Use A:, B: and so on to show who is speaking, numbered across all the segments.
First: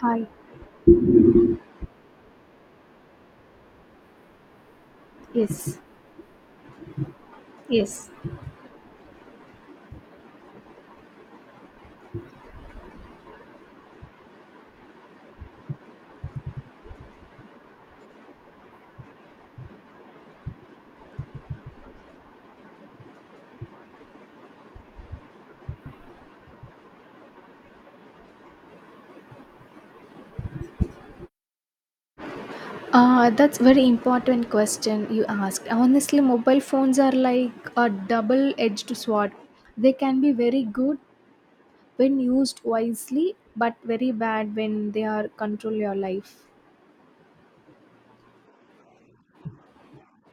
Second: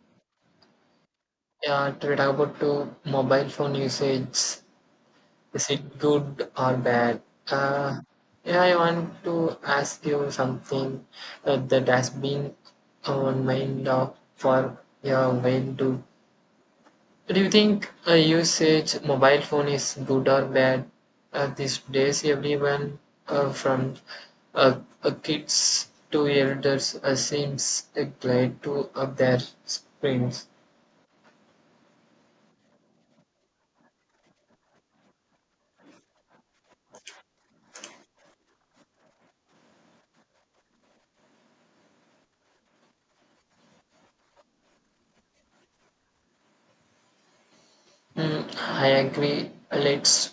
A: Hi.
B: Yeah, to talk about to mobile phone usage, is
A: Yes.
B: it good or bad? Uh,
A: Yes.
B: yeah, I want to ask you something that has been on mind of for your mind too. Do you think usage mobile phone is good or bad? These days, everyone from uh, kids to elders seems glad to of their screens.
A: That's very important question you asked. Honestly, mobile phones are like a double-edged sword. They can be very good when used wisely, but very bad when they are control your life.
B: Mm, I agree. Let's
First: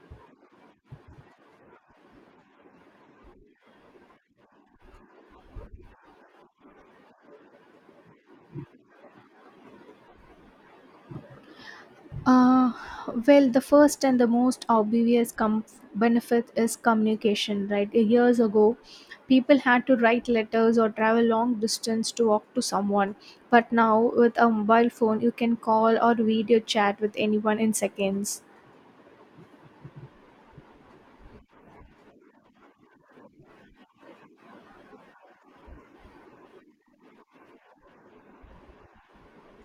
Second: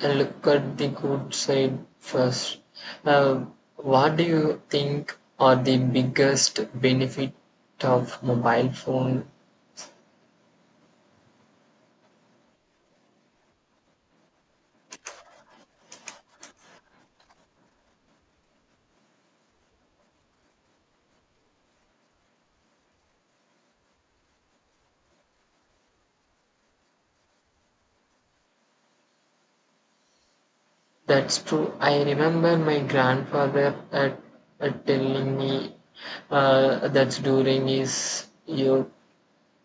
B: Look at the good side first. Uh, what do you think are the biggest benefit of mobile phone?
A: Uh, the first and the most obvious benefit is communication, right? Years ago, people had to write letters or travel long distance to talk to someone. But now, with a mobile phone, you can call or video chat with anyone in seconds.
B: That's true. I remember my grandfather at telling me that during his youth,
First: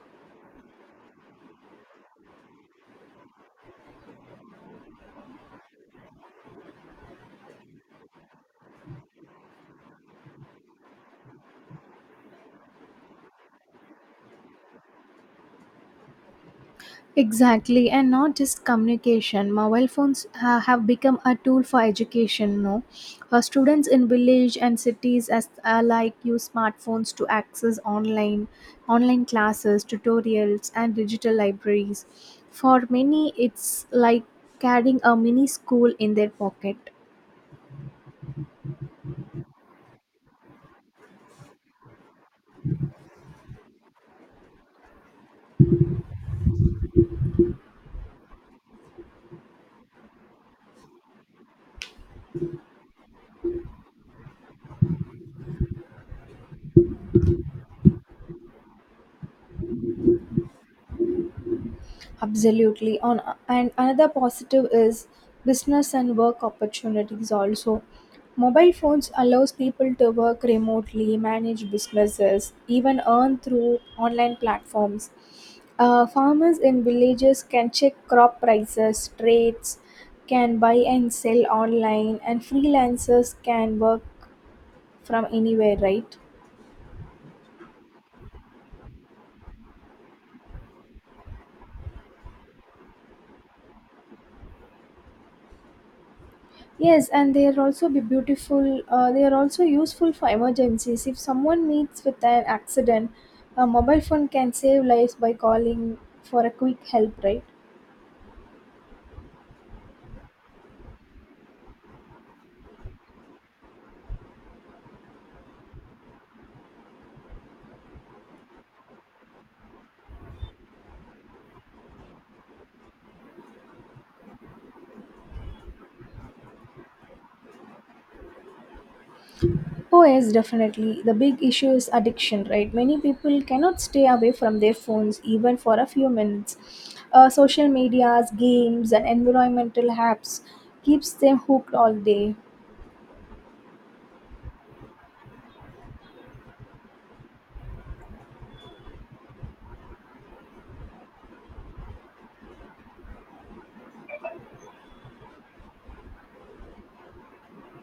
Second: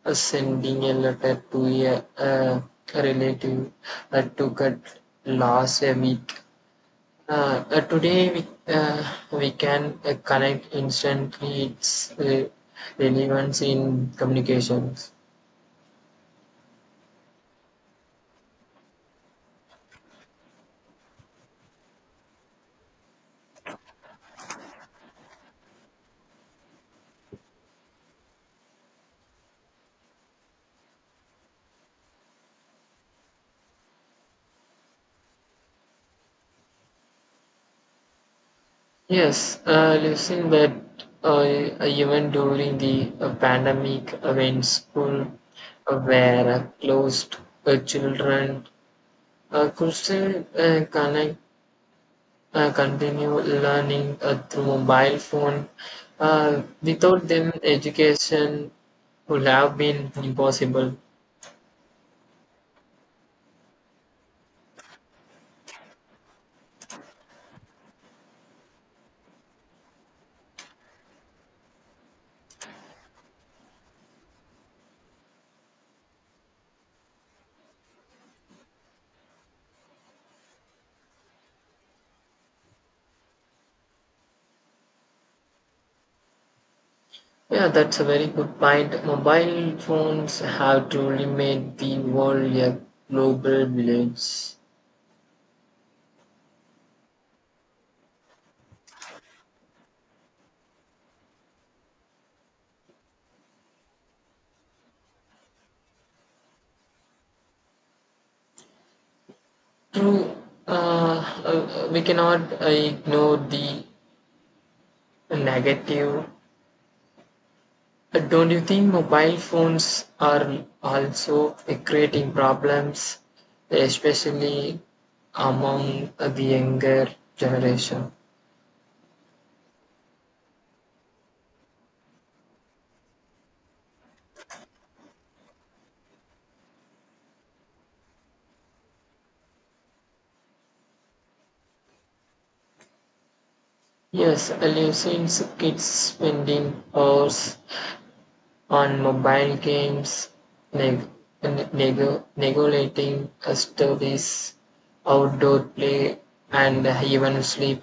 B: sending a letter to a relative that took at last a week. Today uh, we can connect instantly its relevance in communications.
A: Exactly, and not just communication. Mobile phones have become a tool for education. No, students in village and cities as alike use smartphones to access online classes, tutorials, and digital libraries. For many, it's like carrying a mini school in their pocket.
B: Yes, listen that even during the pandemic when school were closed, children could still connect, continue learning through mobile phone. Without them, education would have been impossible.
A: Absolutely. On and another positive is business and work opportunities also. Mobile phones allows people to work remotely, manage businesses, even earn through online platforms. Farmers in villages can check crop prices, trades, can buy and sell online, and freelancers can work from anywhere, right?
B: Yeah, that's a very good point. Mobile phones have truly made the world a global village.
A: Yes, and they are also be beautiful. They are also useful for emergencies. If someone meets with an accident, a mobile phone can save lives by calling for a quick help, right?
B: True, uh, we cannot ignore the negative. Don't you think mobile phones are also creating problems, especially among the younger generation?
A: Oh, yes, definitely. The big issue is addiction, right? Many people cannot stay away from their phones even for a few minutes. Social medias, games, and environmental apps keeps them hooked all day.
B: Yes, I've seen kids spending hours on mobile games, neg- neglecting studies, outdoor play, and even sleep.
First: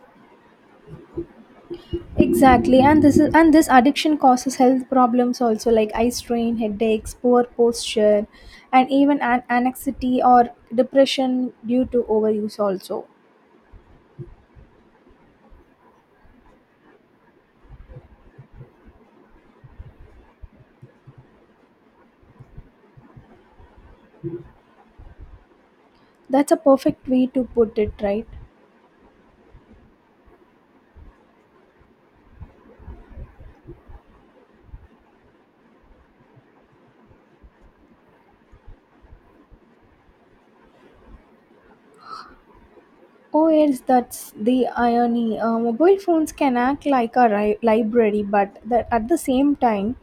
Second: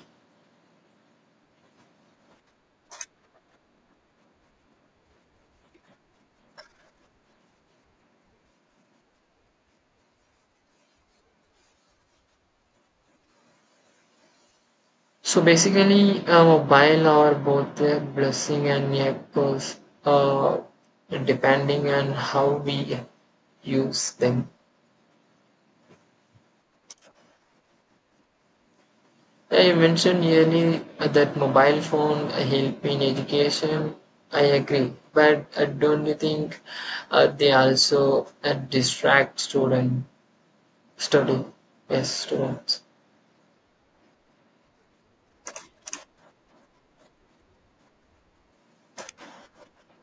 A: Exactly, and this addiction causes health problems also like eye strain, headaches, poor posture, and even anxiety or depression due to overuse also.
B: So basically, a mobile are both a blessing and a curse, uh, depending on how we use them.
A: That's a perfect way to put it, right?
B: I mentioned earlier that mobile phone help in education. I agree, but don't you think they also distract students? Study. Yes, students.
A: Oh yes, that's the irony. Mobile phones can act like a library, but that at the same time,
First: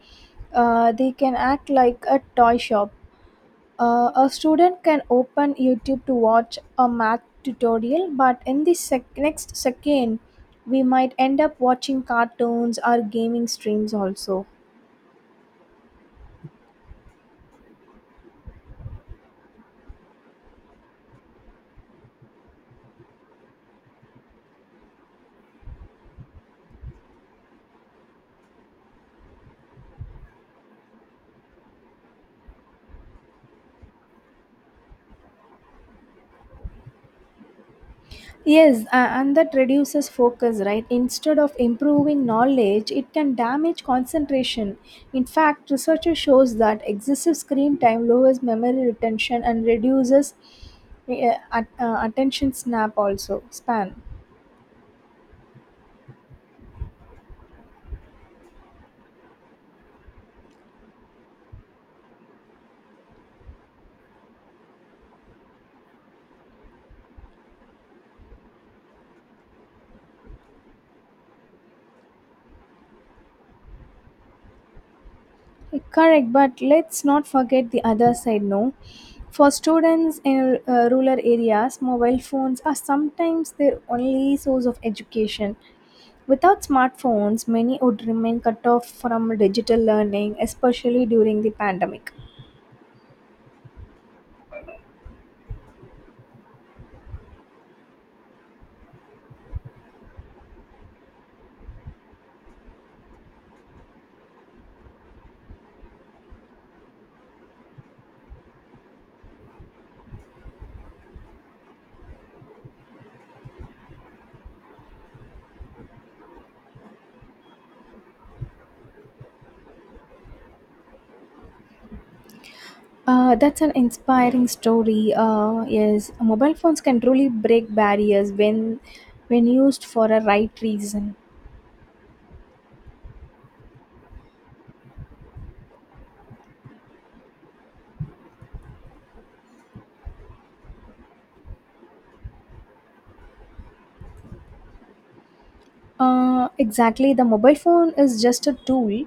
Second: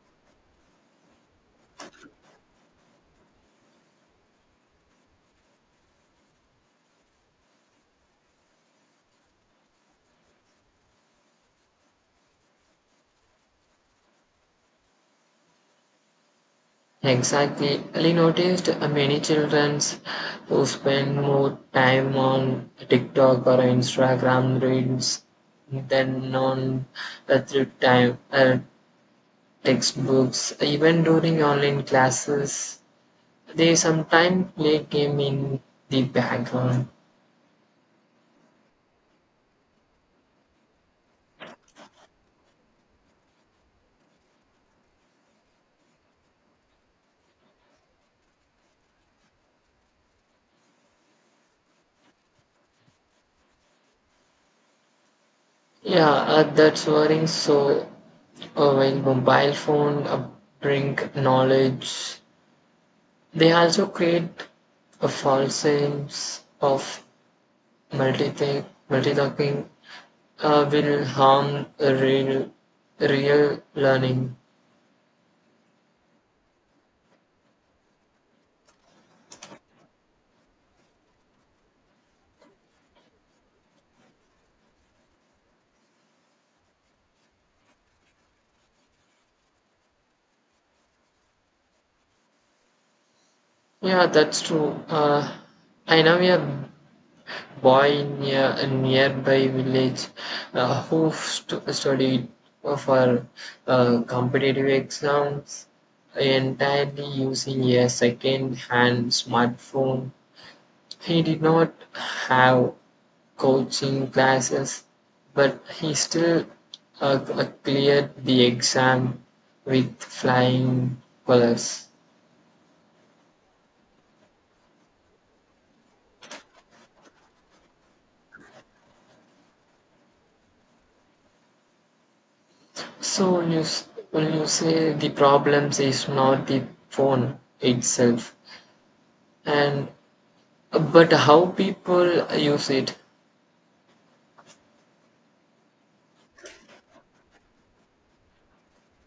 A: they can act like a toy shop. A student can open YouTube to watch a math tutorial, but in the next second, we might end up watching cartoons or gaming streams also.
B: Exactly. I noticed many children who spend more time on TikTok or Instagram reels than on the through time textbooks. Even during online classes, they sometimes play game in the background.
A: Yes, and that reduces focus, right? Instead of improving knowledge, it can damage concentration. In fact, research shows that excessive screen time lowers memory retention and reduces attention snap also span.
B: Yeah, that's worrying. So, uh, while mobile phone bring knowledge, they also create a false sense of multi multitasking will harm real learning.
A: Correct, but let's not forget the other side. No, for students in rural areas, mobile phones are sometimes their only source of education. Without smartphones, many would remain cut off from digital learning, especially during the pandemic.
B: Yeah, that's true. I know a boy near a nearby village who studied for competitive exams entirely using a second-hand smartphone. He did not have coaching classes, but he still cleared the exam with flying colors.
A: That's an inspiring story. Yes, mobile phones can truly break barriers when used for a right reason.
B: When you say the problems is not the phone itself, and but how people use it
A: Exactly. The mobile phone is just a tool.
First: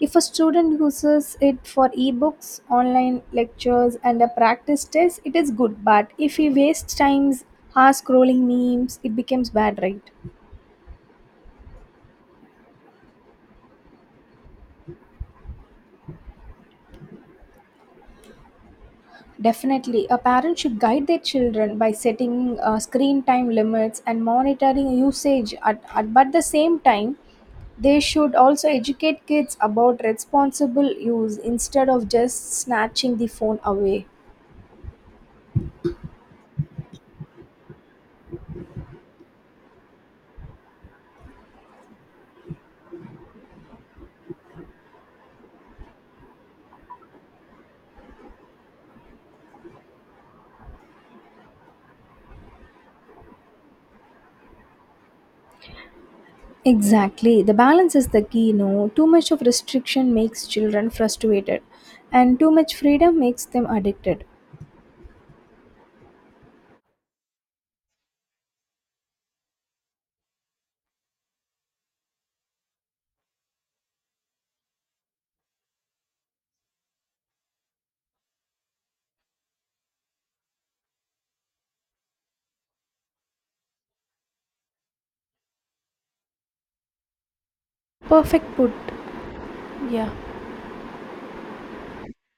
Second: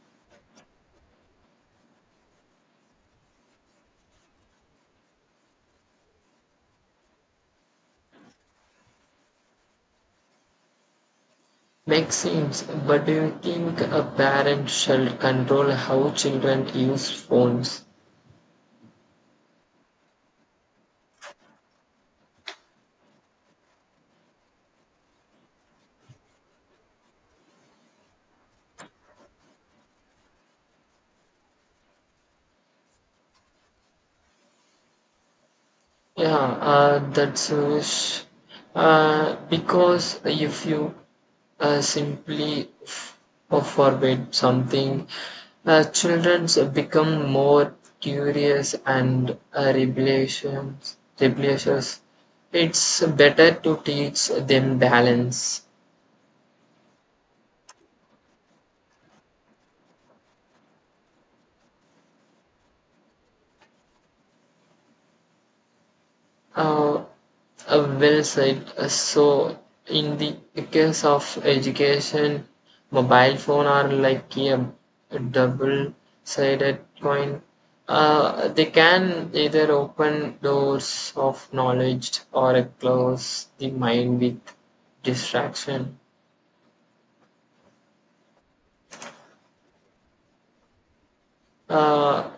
A: If a student uses it for ebooks, online lectures, and a practice test, it is good. But if he wastes times hours scrolling memes, it becomes bad, right?
B: makes sense. But do you think a parent should control how children use phones?
A: Definitely. A parent should guide their children by setting screen time limits and monitoring usage. But the same time, they should also educate kids about responsible use instead of just snatching the phone away.
B: Yeah, that's wish. Because if you simply forbid something, children become more curious and rebellious. Rebellious. It's better to teach them balance.
A: Exactly. The balance is the key, no? Too much of restriction makes children frustrated, and too much freedom makes them addicted.
B: Uh, well said. So, in the case of education, mobile phone are like a double-sided coin. They can either open doors of knowledge or close the mind with distraction.
A: Perfect put. Yeah.
B: Uh,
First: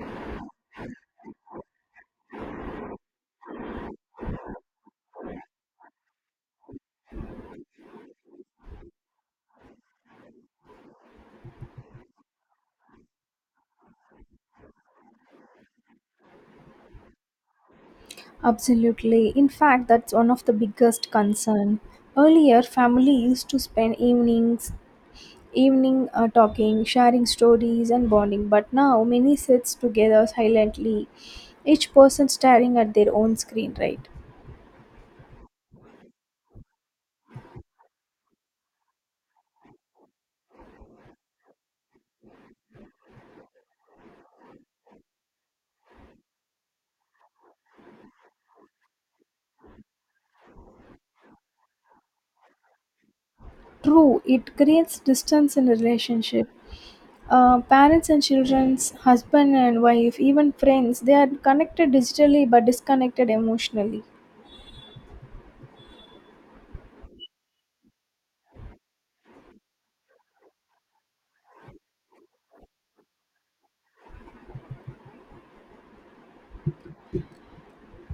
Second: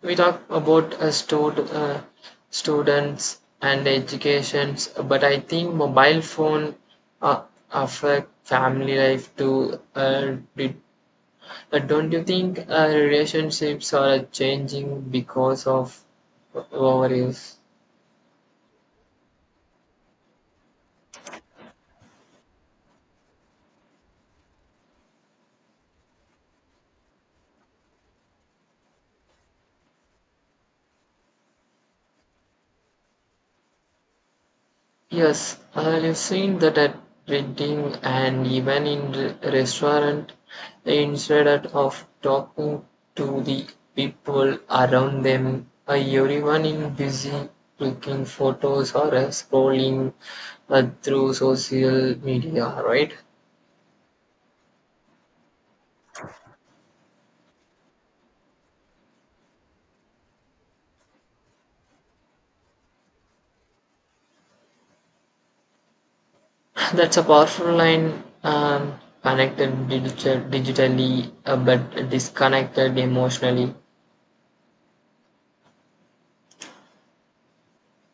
B: We talk about students and educations, but I think mobile phone uh, affect family life too. Don't you think relationships are changing because of overuse?
A: Absolutely. In fact, that's one of the biggest concern. Earlier, family used to spend evening talking, sharing stories and bonding, but now many sits together silently, each person staring at their own screen, right?
B: Yes, I've seen that at reading and even in restaurant. Instead of talking to the people around them, everyone in busy clicking photos or scrolling through social media, right?
A: True, it creates distance in relationship. Parents and children's, husband and wife, even friends, they are connected digitally but disconnected emotionally.
B: That's a powerful line. Connected digitally, but disconnected emotionally.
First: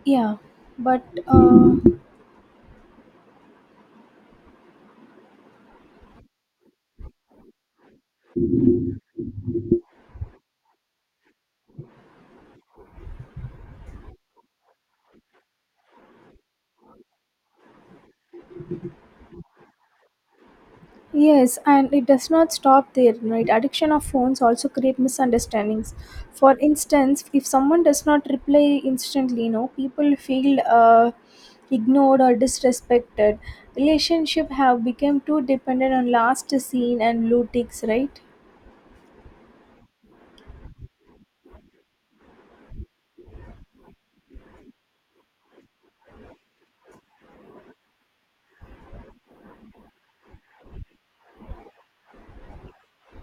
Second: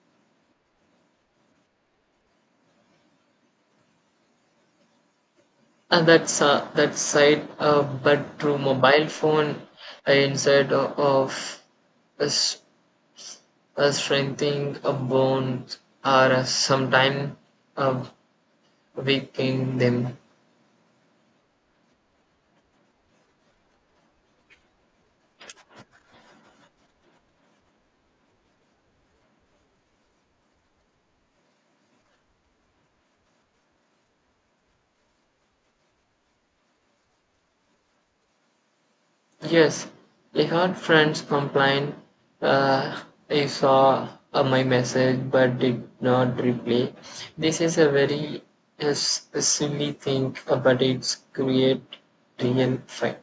A: Yeah, but
B: That's that side, but through mobile phone inside of us, us strengthening a bond, or sometime uh, weakening them.
A: yes, and it does not stop there, right? Addiction of phones also create misunderstandings. For instance, if someone does not reply instantly, people feel ignored or disrespected. Relationship have become too dependent on last seen and blue ticks, right?
B: Yes, I heard friends complain. Uh, I saw my message but did not reply. This is a very silly thing, but it's create real fight.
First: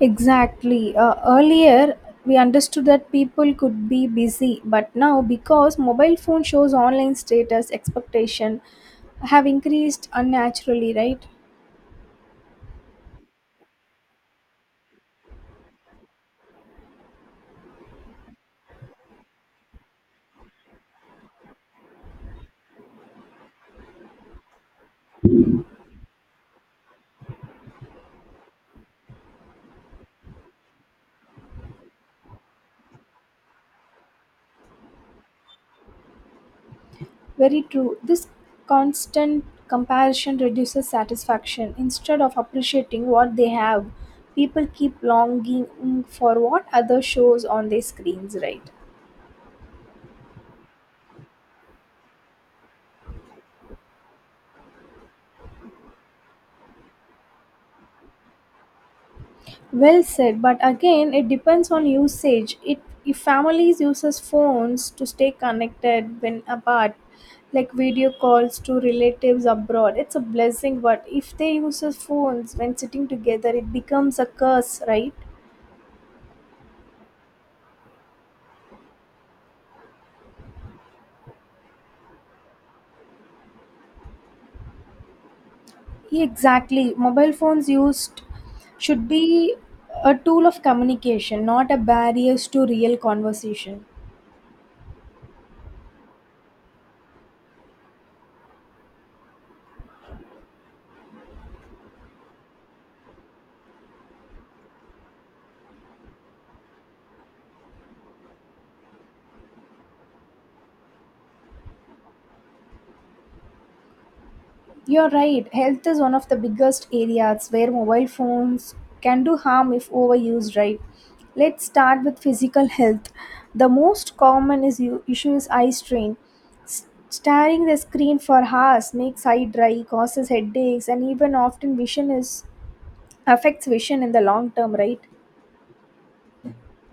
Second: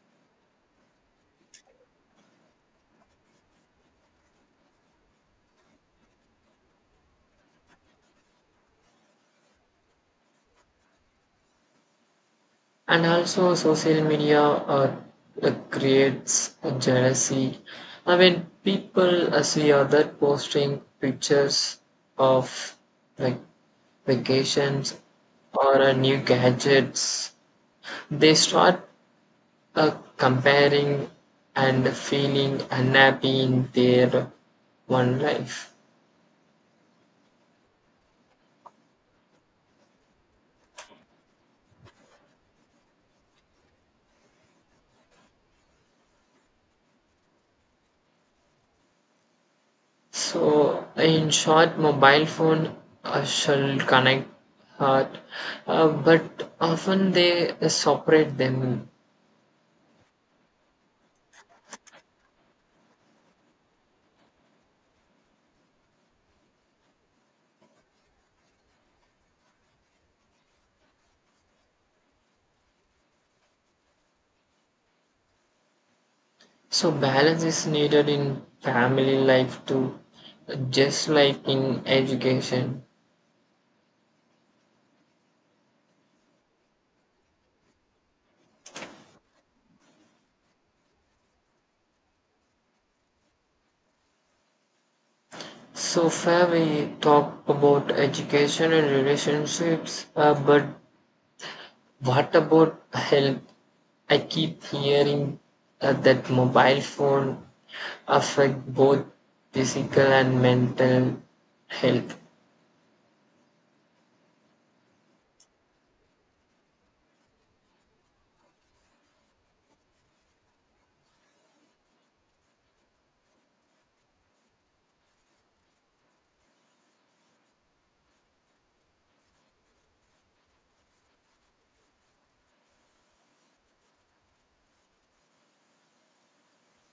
A: Exactly. Earlier, we understood that people could be busy, but now, because mobile phone shows online status, expectation have increased unnaturally, right?
B: And also social media creates a jealousy. I mean, people see other posting pictures of like vacations or new gadgets. They start uh, comparing and feeling unhappy in their one life.
A: Very true. This constant comparison reduces satisfaction. Instead of appreciating what they have, people keep longing for what other shows on their screens, right?
B: So, in short, mobile phone shall connect heart, but often they separate them.
A: Well said, but again, it depends on usage. It if families uses phones to stay connected when apart, like video calls to relatives abroad, it's a blessing. But if they uses phones when sitting together, it becomes a curse, right?
B: So, balance is needed in family life too, just like in education.
A: Exactly. Mobile phones used should be a tool of communication, not a barriers to real conversation.
B: So, far we talk about education and relationships, but what about health? I keep hearing that mobile phone affect both physical and mental health.
A: You're right, health is one of the biggest areas where mobile phones can do harm if overused, right? Let's start with physical health. The most common issue is eye strain. Staring the screen for hours makes eye dry, causes headaches, and even often vision is affects vision in the long term, right?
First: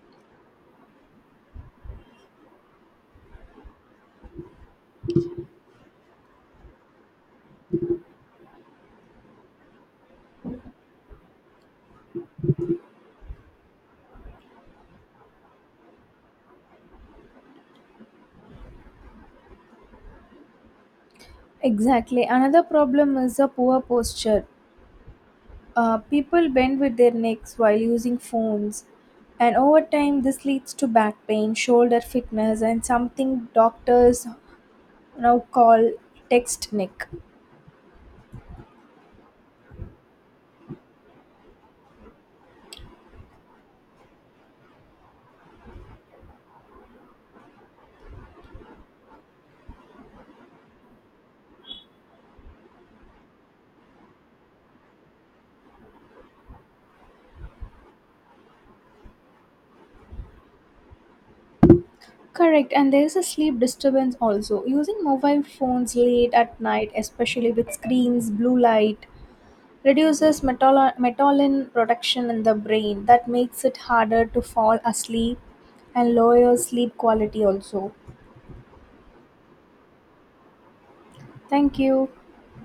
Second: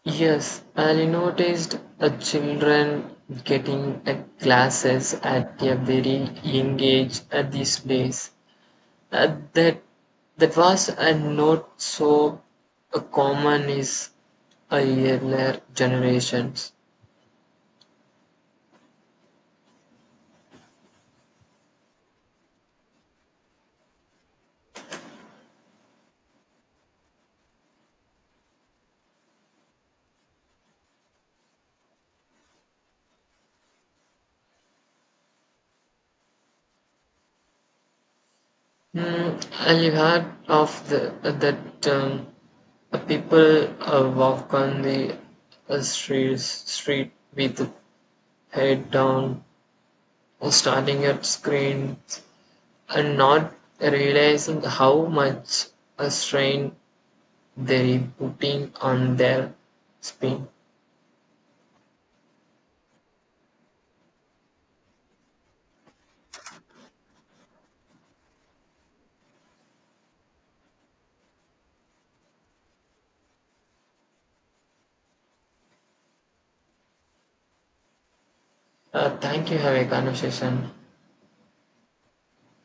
B: Yes, I noticed children getting glasses at a very young age at these days. Uh, that that was not so common is earlier generations.
A: Exactly. Another problem is a poor posture. People bend with their necks while using phones, and over time, this leads to back pain, shoulder fitness, and something doctors now call text neck.
B: Mm, I've heard of that people walk on the street with head down, starting at screens, and not realizing how much a strain they're putting on their spine.
A: Correct, and there is a sleep disturbance also. Using mobile phones late at night, especially with screens, blue light, reduces melatonin production in the brain. That makes it harder to fall asleep and lowers sleep quality also.
B: Thank you. Have a conversation.
A: Thank you.